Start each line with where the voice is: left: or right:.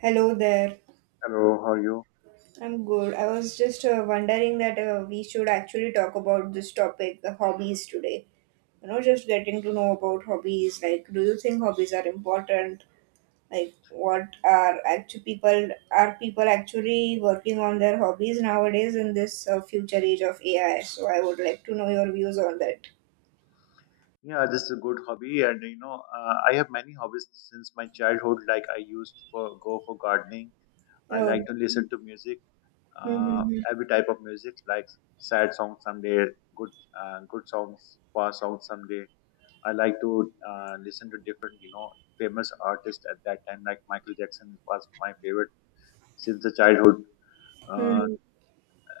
right: Hello there.
left: Hello, how are you?
right: I'm good. I was just wondering that we should actually talk about this topic, the hobbies today. You know, just getting to know about hobbies. Like, do you think hobbies are important? Like, what are people actually working on their hobbies nowadays in this future age of AI? So, I would like to know your views on that.
left: Yeah, this is a good hobby, and you know, I have many hobbies since my childhood. Like I used for go for gardening. I like
right: Oh,
left: to listen to music, uh,
right: mm-hmm.
left: every type of music, like sad songs someday, good, good songs, fast songs someday. I like to listen to different, you know, famous artists at that time. Like Michael Jackson was my favorite since the childhood.
right: Hmm, hmm,
left: Uh,
right: hmm,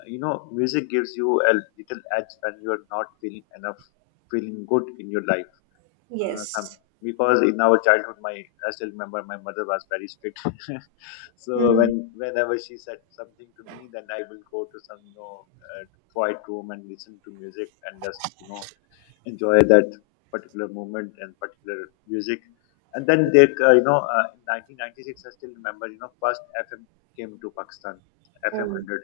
left: you know, music gives you a little edge when you are not feeling feeling good in your life. Some
right: yes.
left: Because in our childhood my I still remember my mother was very strict when
right: Hmm.
left: whenever she said something to me, then I will go to some, you know, uh, quiet room and listen to music and just, you know, enjoy that particular moment and particular music. And then they you know, in 1996, I still remember, you know, first FM came to Pakistan, FM
right: Oh,
left: 100.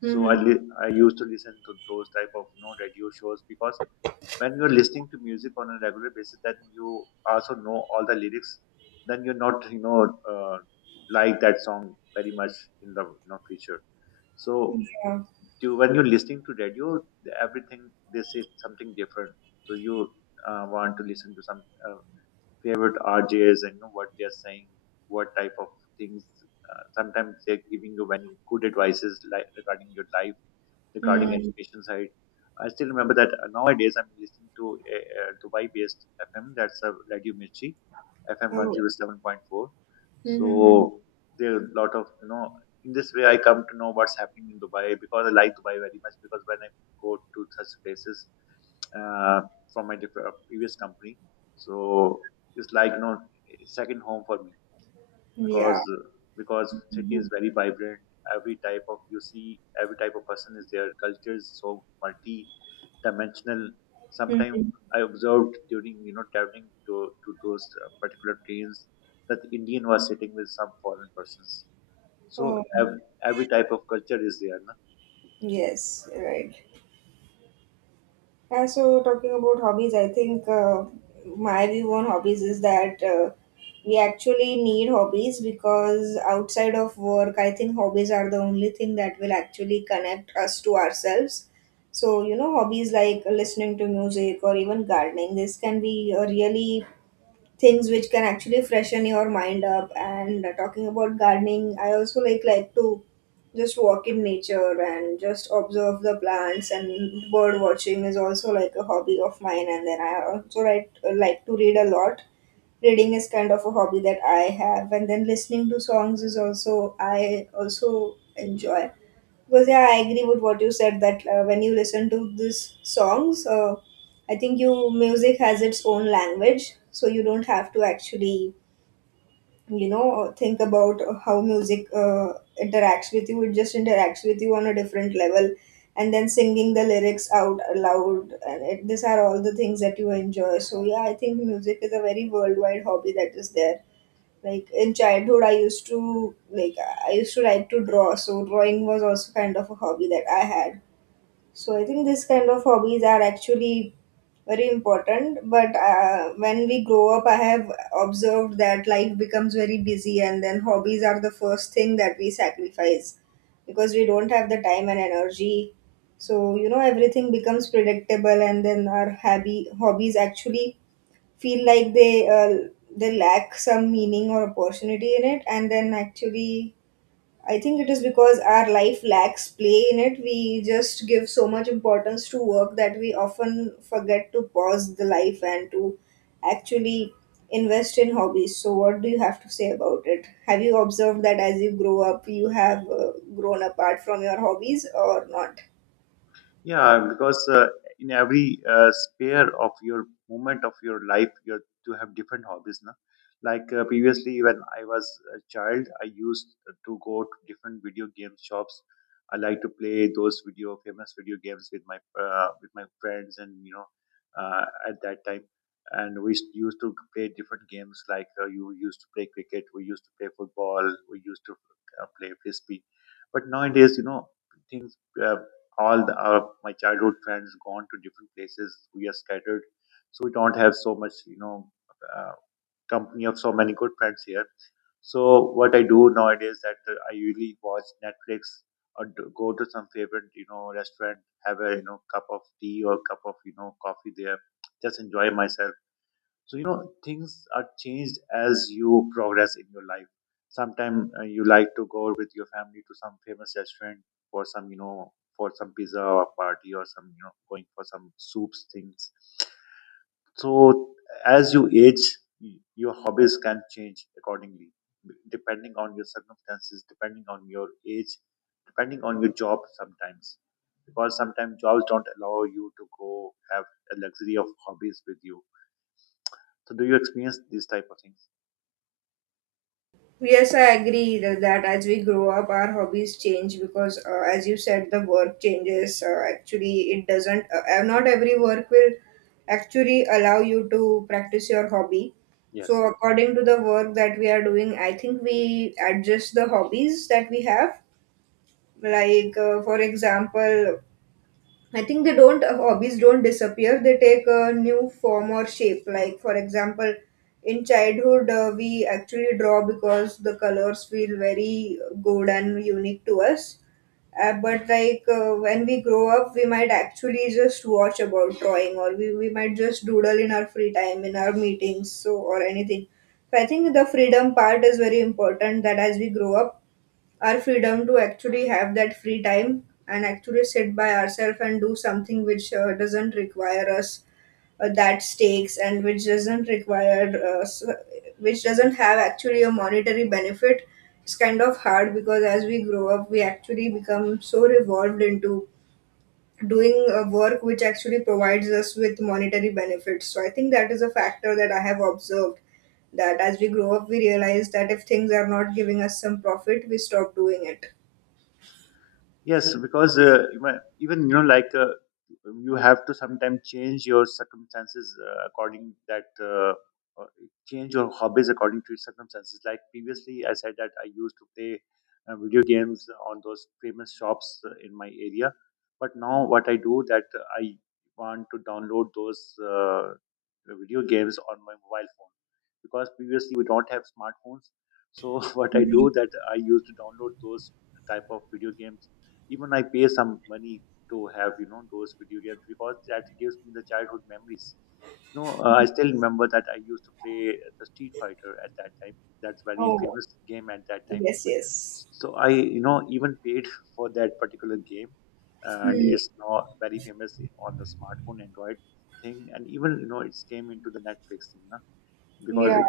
left: So
right: mm-hmm.
left: I used to listen to those type of, you know, radio shows because when you're listening to music on a regular basis, then you also know all the lyrics. Then you're not, you know, uh, like that song very much in the, you know, future. So
right: Yeah.
left: when you're listening to radio, everything they say something different. So you want to listen to some favorite RJs and you know what they're saying, what type of things. Sometimes they're giving you very good advices, like regarding your life, regarding
right: Hmm.
left: education side. I still remember that nowadays I'm listening to a Dubai-based FM. That's a Radio Mirchi, FM
right: Oh,
left: 107.4.
right: mm-hmm.
left: So there are a lot of, you know. In this way, I come to know what's happening in Dubai, because I like Dubai very much. Because when I go to such places, uh, from my previous company, so it's like, you know, second home for me.
right: Yeah.
left: Because city is
right: Mhm.
left: very vibrant. Every type of, you see, every type of person is there. Culture is so multi dimensional sometimes
right: Mhm.
left: I observed during, you know, to those particular trains, that Indian was sitting with some foreign persons. So
right: Oh,
left: every type of culture is there.
right: yes, right. And so, talking about hobbies, I think my view on hobbies is that we actually need hobbies because outside of work, I think hobbies are the only thing that will actually connect us to ourselves. So, you know, hobbies like listening to music or even gardening, this can be a really things which can actually freshen your mind up. And talking about gardening, I also like to just walk in nature and just observe the plants, and bird watching is also like a hobby of mine. And then I also like to read a lot. Reading is kind of a hobby that I have. And then listening to songs is also, I also enjoy because yeah, I agree with what you said that when you listen to these songs, I think you music has its own language, so you don't have to actually think about how music interacts with you. It just interacts with you on a different level, and then singing the lyrics out aloud, and it, these are all the things that you enjoy. So yeah, I think music is a very worldwide hobby that is there. Like in childhood, I used to like to draw. So drawing was also kind of a hobby that I had. So I think this kind of hobbies are actually very important, but when we grow up, I have observed that life becomes very busy, and then hobbies are the first thing that we sacrifice because we don't have the time and energy. So, you know, everything becomes predictable, and then our hobby hobbies actually feel like they lack some meaning or opportunity in it. And then actually, I think it is because our life lacks play in it. We just give so much importance to work that we often forget to pause the life and to actually invest in hobbies. So what do you have to say about it? Have you observed that as you grow up, you have grown apart from your hobbies or not?
left: Yeah, because in every sphere of your moment of your life, you have to have different hobbies. Na? Like previously, when I was a child, I used to go to different video game shops. I like to play those video famous video games with my friends, and you know, at that time, and we used to play different games. Like you used to play cricket, we used to play football, we used to play frisbee. But nowadays, you know, things. All the, my childhood friends gone to different places. We are scattered, so we don't have so much, you know, uh, company of so many good friends here. So what I do nowadays that I usually watch Netflix or go to some favorite, you know, restaurant, have a, you know, cup of tea or cup of, you know, coffee there, just enjoy myself. So you know, things are changed as you progress in your life. Sometimes you like to go with your family to some famous restaurant for some, you know, for some pizza or party or some, you know, going for some soups things. So as you age, your hobbies can change accordingly, depending on your circumstances, depending on your age, depending on your job sometimes, because sometimes jobs don't allow you to go have a luxury of hobbies with you. So do you experience these type of things?
right: Yes, I agree that as we grow up, our hobbies change because, as you said, the work changes. Actually, it doesn't, not every work will actually allow you to practice your hobby. So,
left: Yes.
right: according to the work that we are doing, I think we adjust the hobbies that we have. Like, for example, I think they don't hobbies don't disappear. They take a new form or shape. Like for example, in childhood, we actually draw because the colors feel very good and unique to us. But like when we grow up, we might actually just watch about drawing, or we might just doodle in our free time, in our meetings, so or anything. So I think the freedom part is very important. That as we grow up, our freedom to actually have that free time and actually sit by ourselves and do something which doesn't require us that stakes, and which doesn't have actually a monetary benefit. It's kind of hard because as we grow up, we actually become so revolved into doing a work which actually provides us with monetary benefits. So I think that is a factor that I have observed, that as we grow up we realize that if things are not giving us some profit, we stop doing it.
left: Yes, because even, you know, like you have to sometimes change your circumstances according that uh, change your hobbies according to your circumstances. Like previously, I said that I used to play video games on those famous shops in my area, but now what I do that I want to download those video games on my mobile phone, because previously we don't have smartphones. So what I do that I used to download those type of video games. Even I pay some money to have, you know, those video games, because that gives me the childhood memories. You know, I still remember that I used to play the Street Fighter at that time. That's very
right: Oh,
left: famous game at that time.
right: yes, yes.
left: So I, you know, even paid for that particular game, and
right: Hmm.
left: it's now very famous on the smartphone Android thing, and even, you know, it's came into the Netflix thing,
right: Yeah,
left: because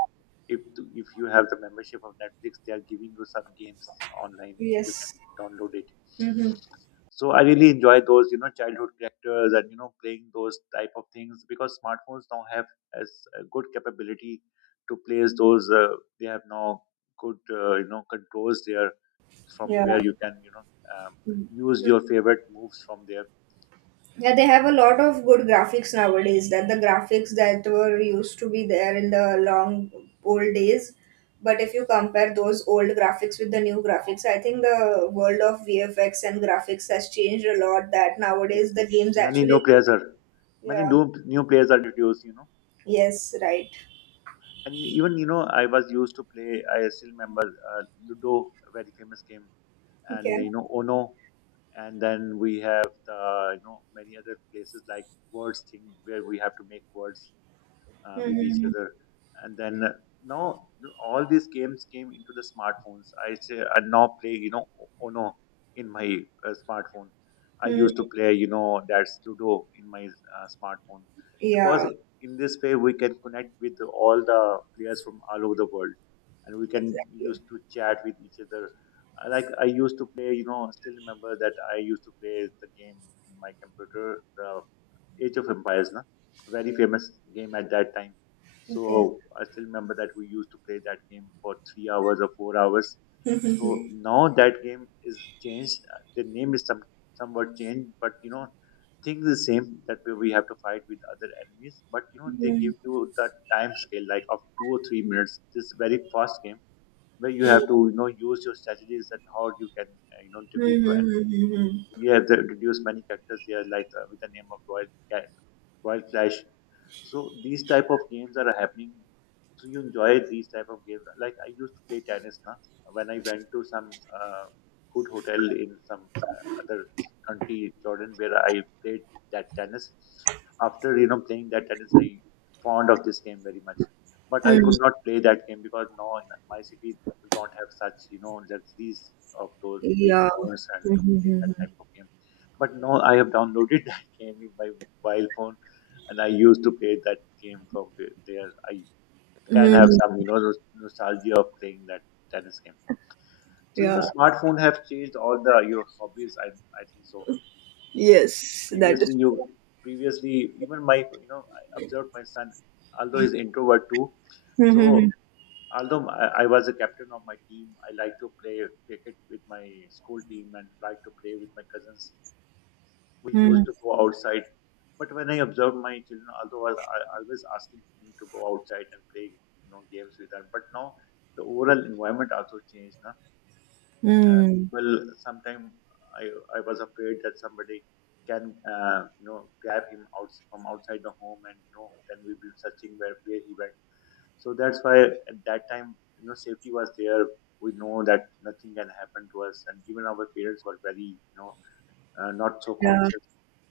left: if you have the membership of Netflix, they are giving you some games online. You can
right: yes.
left: download it.
right: Mm-hmm.
left: So I really enjoy those, you know, childhood characters and, you know, playing those type of things, because smartphones now have as a good capability to place those. They have now good, you know, controls there from where
right: Yeah.
left: you can, you know, um,
right: Hmm.
left: use your favorite moves from there.
right: Yeah, they have a lot of good graphics nowadays. That the graphics that were used to be there in the long old days, but if you compare those old graphics with the new graphics, I think the world of VFX and graphics has changed a lot. That nowadays
left: Yes.
right: the games
left: Many
right: actually,
left: new players are, many
right: yeah,
left: new players are introduced, you know.
right: yes, right.
left: And even, you know, I was used to play. I still remember Ludo, a very famous game, and
right: Okay.
left: you know, Ono, and then we have the, you know, many other places, like words thing, where we have to make words with each
right: Mm-hmm.
left: other. And then now all these games came into the smartphones. I say I now play, you know, Ono in my smartphone. I
right: Hmm.
left: used to play, you know, that's Ludo in my smartphone, because
right: Yeah,
left: in this way we can connect with all the players from all over the world, and we can
right: exactly.
left: use to chat with each other. Like I used to play you know still remember that I used to play the game in my computer, the Age of Empires, na? Very famous game at that time. So I still remember that we used to play that game for 3 hours or 4 hours. So
right: Okay.
left: now that game is changed. The name is somewhat changed, but you know, things the same, that we have to fight with other enemies. But you know, they give you the time scale like of 2 or 3 minutes. This very fast game, where you
right: Mhm,
left: have to, you know, use your strategies, that how you can, you know, defeat your
right: mhm,
left: enemy.
right: mhm,
left: You have to introduce many characters here, like with the name of Wild Clash. So these type of games are happening. So you enjoy these type of games. Like I used to play tennis now. When I went to some good hotel in some other country, Jordan, where I played that tennis. After, you know, playing that tennis, I fond of this game very much. But I
right: mhm.
left: could not play that game, because now in my city we don't have such, you know, luxuries of those big
right: Yeah.
left: grounds and to
right: Mhm,
left: play
right: mhm,
left: that
right: mhm.
left: type of game. But now I have downloaded that game in my mobile phone, and I used to play that game from there. I can have
right: Mhm.
left: some, you know, nostalgia of playing that tennis game. So you know,
right: Yeah.
left: smartphone have changed all the your hobbies. I think so.
right: Yes, that
left: Previously,
right: is true.
left: you previously, even my, you know, I observed my son, although he's introvert too.
right: Mhm, mhm,
left: So although I was a captain of my team, I like to play cricket with my school team and like to play with my cousins. We used
right: mhm.
left: to go outside. But when I observed my children, although always asking him to go outside and play, you know, games with them, but now the overall environment also changed. Na? Uh,
right: Mm.
left: well, sometimes I I was afraid that somebody can, you know, grab him out from outside the home, and you know, then we will searching where he went. So that's why at that time, you know, safety was there. We know that nothing can happen to us, and even our parents were very, you know, not so
right: Yeah.
left: conscious.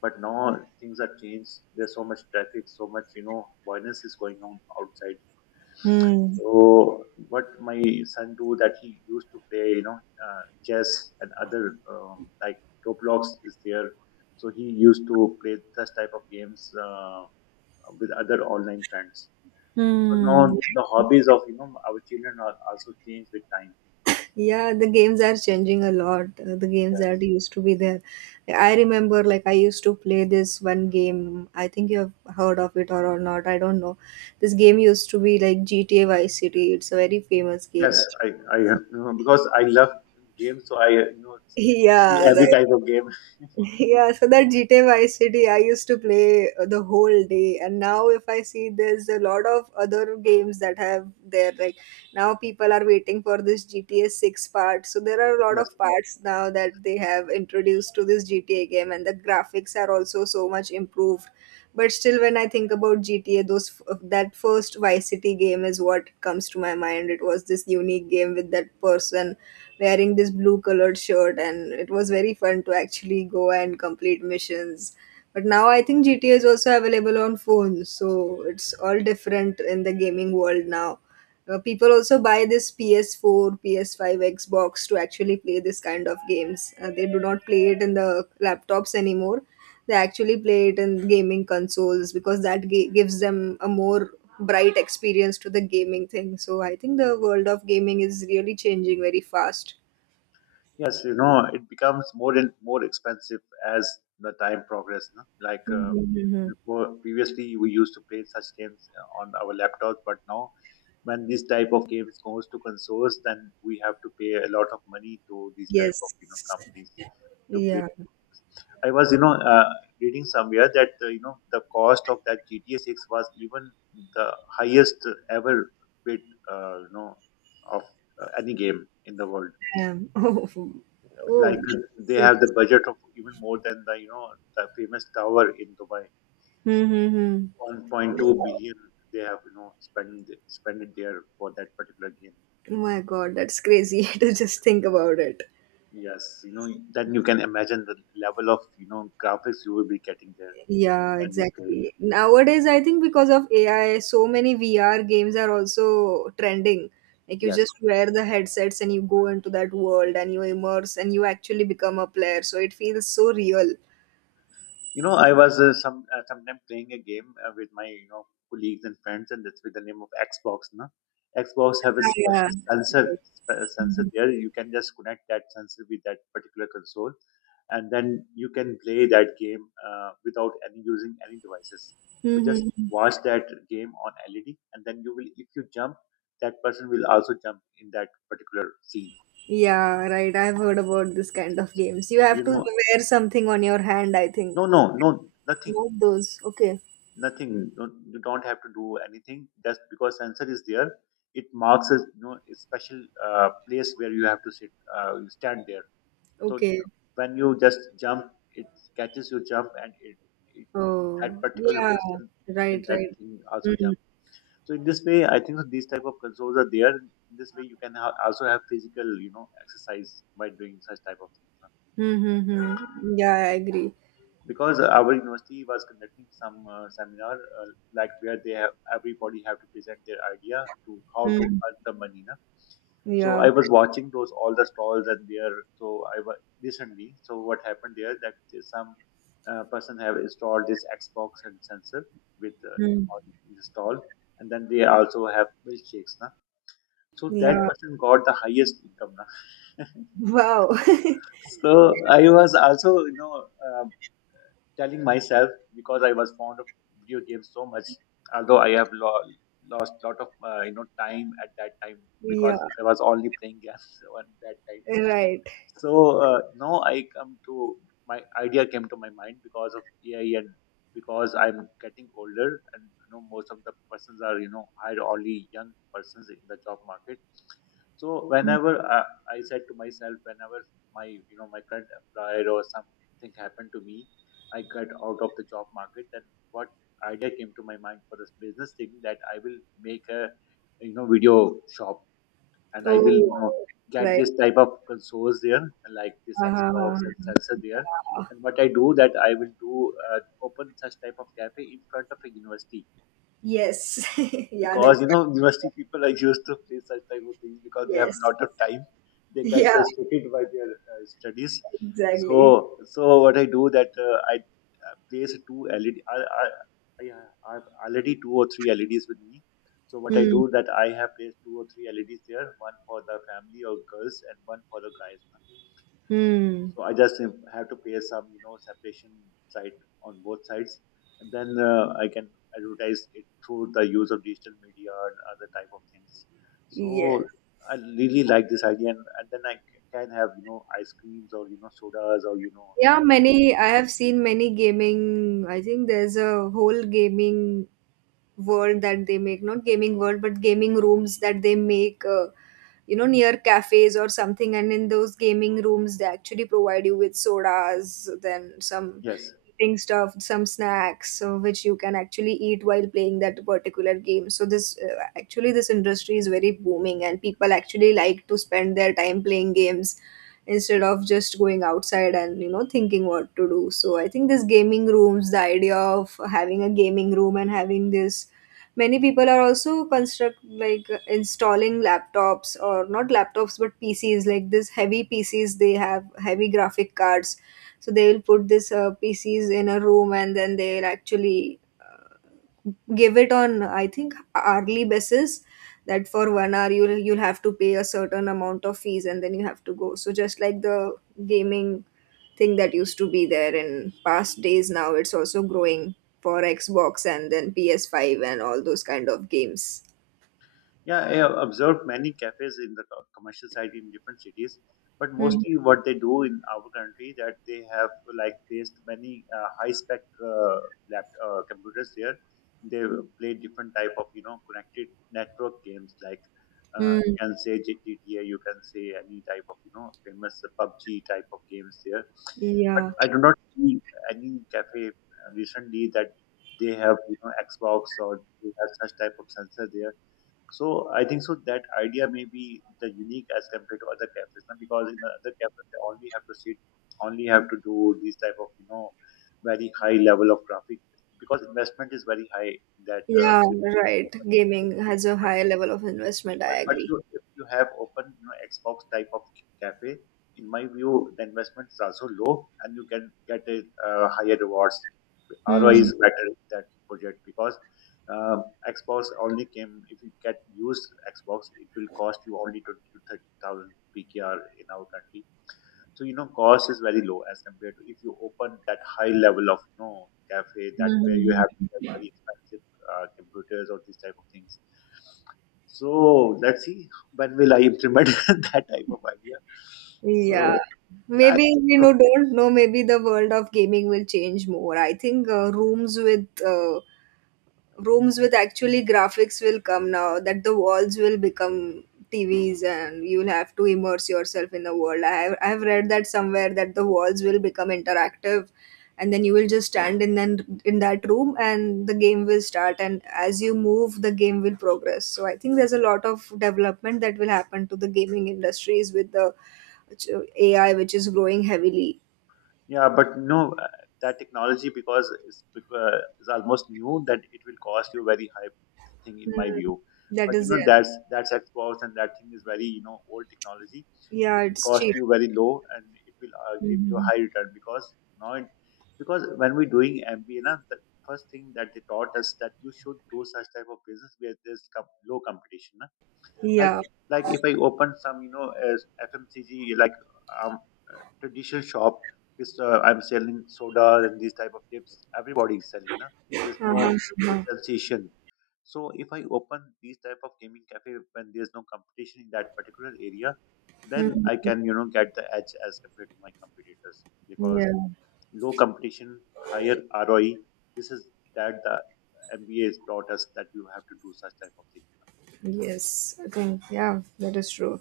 left: But now things are changed. There's so much traffic, so much, you know, violence is going on outside.
right: Hmm.
left: So what my son do, that he used to play, you know, chess and other, like Roblox is there. So he used to play such type of games with other online friends. So
right: Hmm.
left: now the hobbies of, you know, our children are also changed with time.
right: Yeah, the games are changing a lot. The games that
left: Yes.
right: used to be there. I remember, like, I used to play this one game. I think you have heard of it or not. I don't know. This game used to be like GTA Vice City. It's a very famous game.
left: Yes, I, you know, because I love games, so I, you know, see
right: Yeah, right.
left: every type of game.
right: Yeah, so that GTA Vice City I used to play the whole day, and now if I see there's a lot of other games that have there, like now people are waiting for this GTA 6 part. So there are a lot
left: Yes.
right: of parts now that they have introduced to this GTA game, and the graphics are also so much improved. But still, when I think about GTA, those that first Vice City game is what comes to my mind. It was this unique game with that person wearing this blue colored shirt, and it was very fun to actually go and complete missions. But now I think GTA is also available on phones, so it's all different in the gaming world now. People also buy this PS4, PS5, Xbox to actually play this kind of games. They do not play it in the laptops anymore. They actually play it in gaming consoles because that gives them a more bright experience to the gaming thing. So I think the world of gaming is really changing very fast.
left: Yes, you know, it becomes more and more expensive as the time progresses. No? Like
right: Mhm, mhm.
left: before, previously we used to play such games on our laptops, but now when this type of games goes to consoles, then we have to pay a lot of money to these type of
right: Yes.
left: companies to play.
right: Yeah.
left: I was reading somewhere that you know the cost of that GTA Six was even the highest ever bid, uh, you know of any game in the world,
right: Damn. Oh. Oh.
left: like they
right: That's
left: have the
right: interesting.
left: budget of even more than the the famous tower in Dubai.
right: Mm-hmm.
left: 1.2 billion they have spent it there for that particular game.
right: Oh my God, that's crazy to just think about it.
left: Yes, you know, then you can imagine the level of graphics you will be getting there
right: Yeah,
left: when you're playing
right: exactly.
left: it.
right: Nowadays, I think because of AI, so many VR games are also trending. Like you
left: Yes.
right: just wear the headsets and you go into that world and you immerse and you actually become a player. So it feels so real.
left: You know, I was sometime playing a game with my colleagues and friends, and that's with the name of Xbox. Na, Xbox have a
right: Yeah.
left: special sensor there. You can just connect that sensor with that particular console, and then you can play that game without any using any devices. You just
right: Mm-hmm.
left: watch that game on LED, and then you will, if you jump, that person will also jump in that particular scene.
right: Yeah, right. I've heard about this kind of games. You have
left: You
right: to
left: know,
right: wear something on your hand, I think.
left: no, no, no, nothing.
right: Not those. Okay.
left: Nothing, don't, you don't have to do anything just because sensor is there. It marks a, you know, a special place where you have to sit, you stand there. So
right: Okay.
left: when you just jump, it catches your jump, and it, that
right: Oh,
left: particular
right: yeah.
left: person in
right: Right,
left: that
right: right.
left: thing, also
right: Mm-hmm.
left: jump. So in this way, I think that these type of consoles are there. In this way you can also have physical, you know, exercise by doing such type of things,
right: Mm-hmm. Yeah, I agree.
left: because our university was conducting some seminar like where they have everybody have to present their idea to how to
right: Mm.
left: earn the money, na? So
right: Yeah.
left: I was watching those all the stalls, and there, so I was recently, so what happened there, that there's some person have installed this Xbox and sensor
right: Mm.
left: in the stall, and then they also have milkshakes, na? So that
right: Yeah.
left: person got the highest income, na?
right: Wow.
left: So I was also uh, telling myself, because I was fond of video games so much, although I have lost a lot of time at that time,
right: Yeah.
left: because I was only playing games on that time.
right: Right.
left: So now I come to, my idea came to my mind because of AI, and because I'm getting older, and you know, most of the persons are, you know, hired only young persons in the job market. So I said to myself, whenever my, you know, my current employer or something happened to me, I got out of the job market. Then what idea came to my mind for this business thing, that I will make a, you know, video shop, and I will, you know,
right: Oh.
left: get
right: Right.
left: this type of consoles there, like this Xbox
right: Uh-huh.
left: and sensor there. And what I do, that I will do, open such type of cafe in front of a university,
right: Yes. Yeah.
left: because
right: That's,
left: you know, university people are used to play such type of things, because they have a
right: yes.
left: lot of time, they get
right: Yeah.
left: frustrated by their studies.
right: Exactly.
left: So what I do, that I place two LED, I have already two or three LEDs with me. So what I
right: Hmm.
left: do, that I have placed two or three LEDs there, one for the family or girls, and one for the guys.
right: Hmm.
left: So I just have to pay some, you know, separation site on both sides, and then I can advertise it through the use of digital media and other type of things.
right: Yes.
left: So I really like this idea, and then I can have, you know, ice creams, or, you know, sodas, or, you know,
right: Yeah.
left: you have,
right: Many. I have seen many gaming. I think there's a whole gaming world that they make, not gaming world but gaming rooms that they make, you know, near cafes or something. And in those gaming rooms, they actually provide you with sodas, then some
left: yes.
right: eating stuff, some snacks, so which you can actually eat while playing that particular game. So this actually, this industry is very booming, and people actually like to spend their time playing games instead of just going outside and, you know, thinking what to do. So I think this gaming rooms, the idea of having a gaming room and having this, many people are also construct, like, installing laptops or not laptops but pcs like this heavy pcs, they have heavy graphic cards. So they will put this pcs in a room, and then they'll actually give it on, I think, hourly basis. That for 1 hour, you'll have to pay a certain amount of fees, and then you have to go. So just like the gaming thing that used to be there in past days, now it's also growing for Xbox and then PS5 and all those kind of games.
left: Yeah, I have observed many cafes in the commercial side in different cities, but
right: Hmm.
left: mostly what they do in our country, that they have like placed many high spec lap computers there. They play different type of, you know, connected network games, like you
right: Hmm.
left: can say GTA, you can say any type of, you know, famous PUBG type of games there. But
right: Yeah,
left: I do not see any cafe recently that they have, you know, Xbox, or they have such type of sensor there. So I think so that idea may be the unique as compared to other cafes, now because in the other cafes they only have to sit, only have to do this type of, you know, very high level of traffic, because investment is very high in that.
right: yeah, right, gaming has a higher level of investment, I
left: But
right: agree.
left: you, if you have open, you know, Xbox type of cafe, in my view, the investment is also low, and you can get a higher rewards. ROI
right: Hmm.
left: is better in that project, because um, Xbox only came, if you get used Xbox, it will cost you only 20 to 30 thousand PKR in our country. So you know, cost is very low as compared to if you open that high level of, you know, cafe, that where you have to get very expensive computers or these type of things. So let's see when will I implement that type of idea.
right: Yeah,
left: So yeah,
right: maybe, you know, don't know. Maybe the world of gaming will change more. I think rooms with actually graphics will come, now that the walls will become TVs, and you'll have to immerse yourself in the world. I have read that somewhere that the walls will become interactive, and then you will just stand in then in that room and the game will start, and as you move the game will progress. So I think there's a lot of development that will happen to the gaming industries, with the which, AI which is growing heavily.
left: yeah, but no, that technology, because it's is almost new, that it will cost you very high thing in my
right: Hmm.
left: view.
right: That
left: But
right: is
left: you know,
right: there.
left: that's Xbox, and that thing is very, you know, old technology.
right: Yeah,
left: It will
right: it's
left: cost
right: cheap.
left: you very low, and it will give you a
right: Mhm.
left: high return. Because now it, because when we're doing MBA, na, the first thing that they taught us, that you should do such type of business where there's low competition, like
right: Yeah.
left: like if I open some, you know, as FMCG, like um traditional shop, which I'm selling sodas and these type of chips. Everybody is selling, na.
right: Uh-huh.
left: There's no
right: Uh-huh.
left: differentiation. So if I open these type of gaming cafe, when there's no competition in that particular area, then I
right: Mhm.
left: can, you know, get the edge as compared to my competitors, because
right: Yeah,
left: low competition, higher ROI. This is that, the MBA is taught us that you have to do such type of thing.
right: yes, I think, yeah, that is true.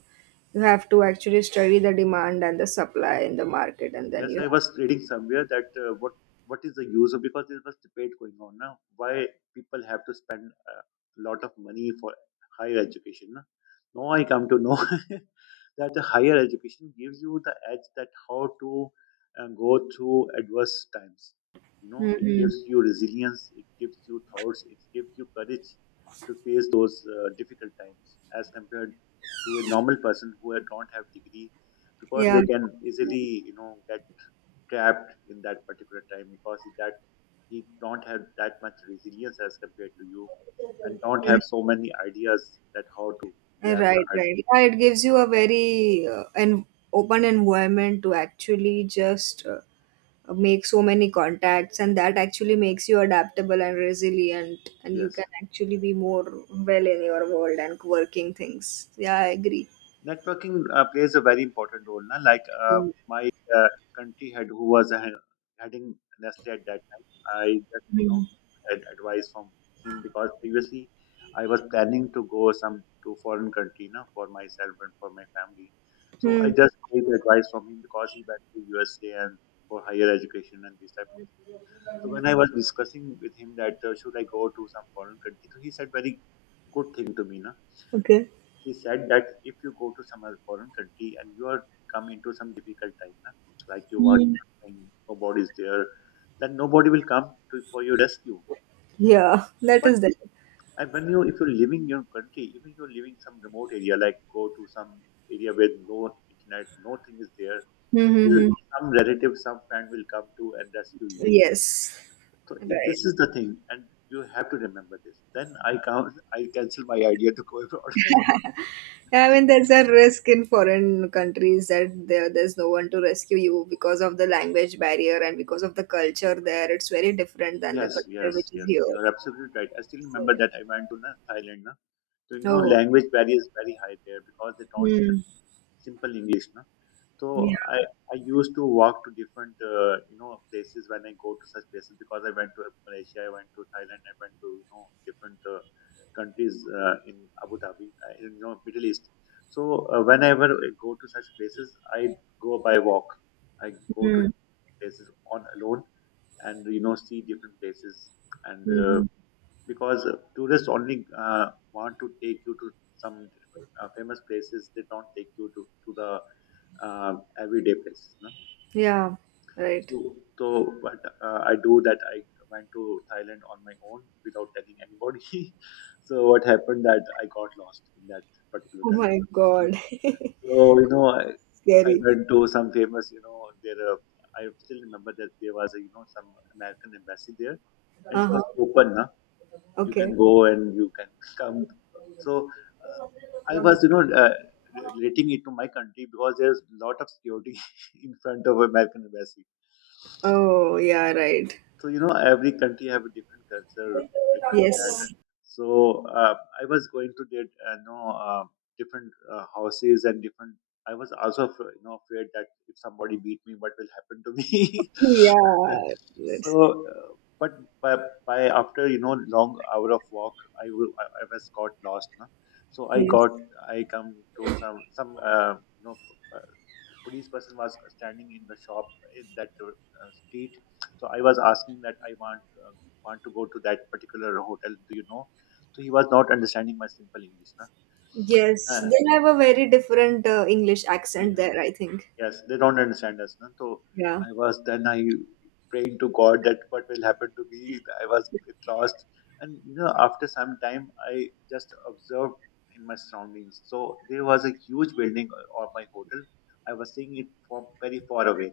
right: You have to actually study the demand and the supply in the market, and then
left: Yes,
right: you.
left: I was reading somewhere that what is the use of, because there was debate going on now, why people have to spend a lot of money for higher education, na? Now I come to know that the higher education gives you the edge that how to go through adverse times. You know, it
right: Hmm.
left: gives you resilience, it gives you thoughts, it gives you courage to face those difficult times as compared to a normal person who don't have degree, because
right: Yeah.
left: they can easily, you know, get trapped in that particular time, because he don't have that much resilience as compared to you, and don't have
right: Mm.
left: so many ideas that how to grab
right: Right,
left: the idea.
right: right. Yeah, it gives you a very an open environment to actually just make so many contacts, and that actually makes you adaptable and resilient, and you
left: Yes.
right: can actually be more well in your world and working things. Yeah, I agree.
left: Networking plays a very important role. Na? Like my uh, country head, who was heading Nestle at that time, I just, you know, had advice from him, because previously I was planning to go some to foreign country, na, for myself and for my family. So
right: Mm-hmm.
left: I just take the advice from him, because he went to USA and for higher education and this type of thing. So when I was discussing with him that should I go to some foreign country, so he said very good thing to me. Na?
right: Okay.
left: He said that if you go to some other foreign country, and you are come into some difficult time, na, like you want something, nobody is there, then nobody will come to for your rescue.
right: Yeah, that
left: But
right: is the.
left: and when you, if you're living your country, even you're living some remote area, like go to some area where no internet, nothing is there,
right: Mm-hmm.
left: still some relative, some friend will come to and rescue you.
right: Yes,
left: So it,
right: right.
left: this is the thing, and you have to remember this. Then I cancel my idea to go abroad.
right: I mean, there's a risk in foreign countries that there's no one to rescue you because of the language barrier and because of the culture there. It's very different than the
left: Yes,
right: culture
left: yes,
right: which is
left: yes.
right: here.
left: You are absolutely right. I still
right: So
left: remember
right: yeah.
left: that I went to, na, Thailand. Na. So, you know,
right: Oh.
left: language barrier is very high there, because they don't
right: Hmm.
left: simple English. Na.
right: Yeah.
left: So, I used to walk to different, you know, places when I go to such places, because I went to Malaysia, I went to Thailand, I went to, you know, different countries in Abu Dhabi, in, you know, Middle East. So, whenever I go to such places, I go by walk. I go to
right: Mm.
left: places on alone and you know see different places and
right: Hmm. Mm-hmm.
left: because tourists only want to take you to some different famous places. They don't take you to the uh, everyday places, no?
right: Yeah. Right.
left: so so but I do that. I went to Thailand on my own without telling anybody. So what happened that I got lost in that particular
right: Oh
left: country.
right: my God.
left: So, you know, I
right: Scary.
left: went to some famous, you know, there, I still remember that there was, a, you know, some American embassy there and it
right: Uh-huh.
left: was open, na? You can
right: Okay.
left: go and you can come. So, uh, I was, you know, relating it to my country because there's a lot of security in front of American embassy.
right: Oh yeah. Right.
left: So you know, every country have a different culture regarding that.
right: Yes.
left: So uh, I was going to get you know different houses and different. I was also you know afraid that if somebody beat me, what will happen to me?
right: Yeah. Right.
left: so, uh, but by, by after you know long hour of walk, I was got lost. No? So I
right: Yes.
left: got, I come to some you know uh, police person was standing in the shop in that street. So I was asking that I want to go to that particular hotel. Do you know? So he was not understanding my simple English. Na?
right: Yes,
left: Uh,
right: they have a very different English
left: yeah.
right: accent there, I think.
left: Yes, they don't understand us. Na? So
right: Yeah.
left: I was then I praying to God that what will happen to me. I was a bit lost, and you know after some time I just observed in my surroundings. So there was a huge building of my hotel. I was seeing it from very far away.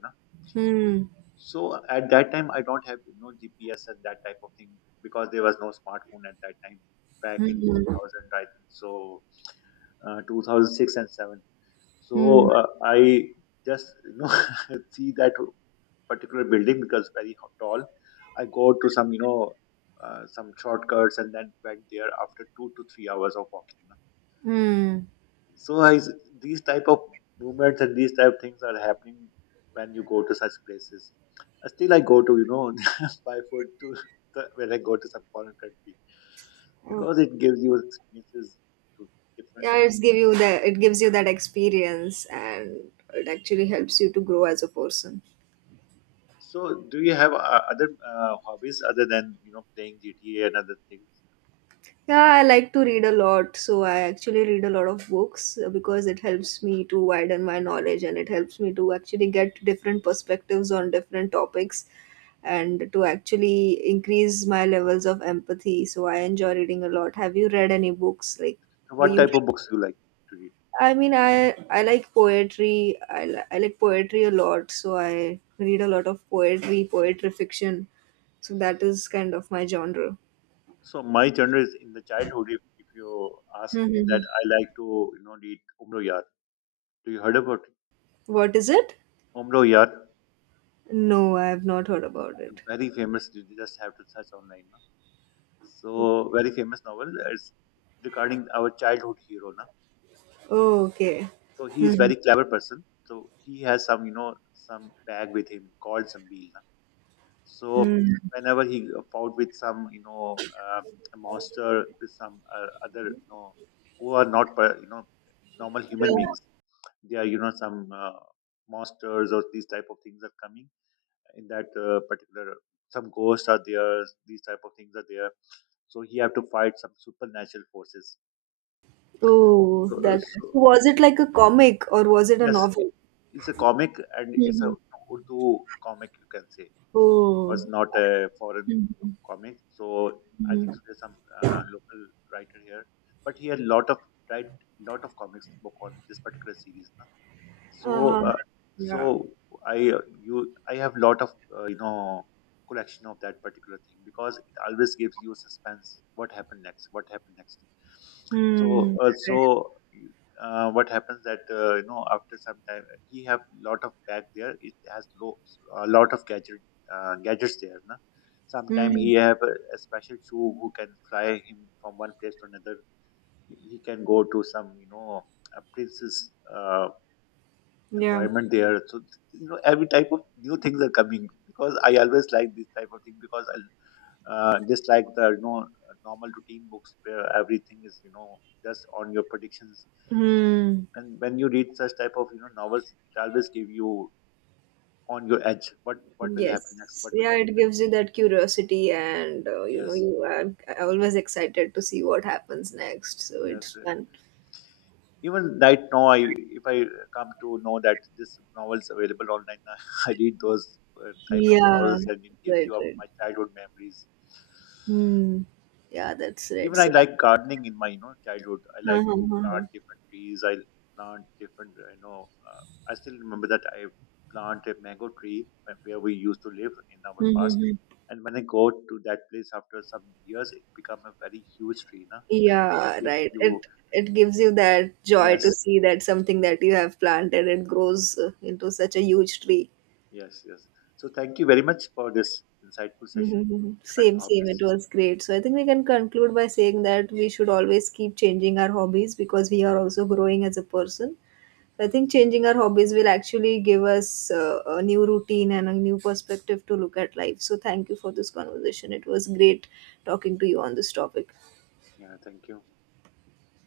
right: Hmm.
left: So at that time, I don't have you know GPS and that type of thing because there was no smartphone at that time back in
right: Hmm.
left: 2000, I think. So 2006 and 7.
right: Hmm.
left: I just you know see that particular building because very tall. I go to some you know some shortcuts and then went there after 2 to 3 hours of walking.
right: Hmm.
left: So I, these type of movements and these type of things are happening when you go to such places. Still, I go to you know by foot to the, when I go to some foreign country
right: Oh.
left: because it gives you experiences to
right: Yeah,
left: different.
right: it gives you that experience and it actually helps you to grow as a person.
left: So, do you have other hobbies other than you know playing GTA and other things?
right: Yeah, I like to read a lot. So I actually read a lot of books because it helps me to widen my knowledge, and it helps me to actually get different perspectives on different topics and to actually increase my levels of empathy. So I enjoy reading a lot. Have you read any books? Like,
left: So
right: do
left: what
right: you?
left: type of books you like to read?
right: I mean, I like poetry. I like poetry a lot. So I read a lot of poetry, poetry fiction. So that is kind of my genre.
left: So my genre is in the childhood. If you ask me
right: Hmm.
left: that, I like to you know read Umro Yar. Do you heard about it?
right: What is it?
left: Umro Yar?
right: No, I have not heard about it.
left: Very famous. You just have to search online. No? So very famous novel. Is regarding our childhood hero. No?
right: Oh, okay.
left: So he is
right: Mhm.
left: very clever person. So he has some you know some bag with him called Zambil. No? So
right: Mm.
left: whenever he fought with some you know a monster, with some other you know who are not per- you know normal human beings. They are you know some monsters or these type of things are coming in that particular some ghosts are there, these type of things are there, so he have to fight some supernatural forces. so,
right: Oh,
left: uh,
right: that,
left: so
right: was it like a comic or was it a
left: yes
right: novel?
left: it- it's a comic and it's a
right: Hmm.
left: Urdu comic, you can say. Or
right: Oh.
left: it's not a foreign comic. So I think
right: Mhm.
left: so there's some local writer here, but he had lot of write, lot of comics book on this particular series. So,
right: Uh-huh.
left: uh, so
right: Yeah.
left: I you I have lot of you know collection of that particular thing because it always gives you suspense. What happened next? What happened next? So,
right: Hmm.
left: uh, so what happens that you know after some time he have lot of bag there. It has low a lot of gadgets there. Na? Sometime
right: Hmm.
left: he have a special shoe who can fly him from one place to another. He can go to some you know a prince's.
right: Yeah.
left: Environment there. So you know, every type of new things are coming because I always like this type of thing because I just like the you know normal routine books where everything is you know just on your predictions.
right: Hmm.
left: And when you read such type of you know novels, it always give you on your edge. What will happen next?
right: Yes.
left: What will
right: Yeah,
left: happen
right: it gives
left: next?
right: you that curiosity, and
left: Yes,
right: you are always excited to see what happens next. So it's
left: yes.
right: fun.
left: Even right now, I if I come to know that this novel is available online, I read those type of
right: Yeah.
left: novels and it gives
right: Right.
left: you up
right: Right.
left: my childhood memories.
right: Hmm. Yeah, that's right.
left: Even I
right: So
left: like gardening in my you know childhood. I
right: Huh,
left: like
right: huh,
left: to
right: huh, huh.
left: plant different trees. I plant different you know. I still remember that I planted a mango tree where we used to live in
right: Hmm,
left: our past.
right: hmm, hmm.
left: And when I go to that place after some years, it become a very huge tree, na? And
right: Yeah,
left: if
right: right.
left: you
right: It gives you that joy to
left: yes,
right: see that something that you have planted it grows into such a huge tree.
left: yes, yes. So thank you very much for this insightful session
right: Mm-hmm.
left: regarding
right: Same, same. It
left: hobbies.
right: was great. So I think we can conclude by saying that we should always keep changing our hobbies because we are also growing as a person. So, I think changing our hobbies will actually give us a new routine and a new perspective to look at life. So thank you for this conversation. It was great talking to you on this topic.
left: Yeah, thank you.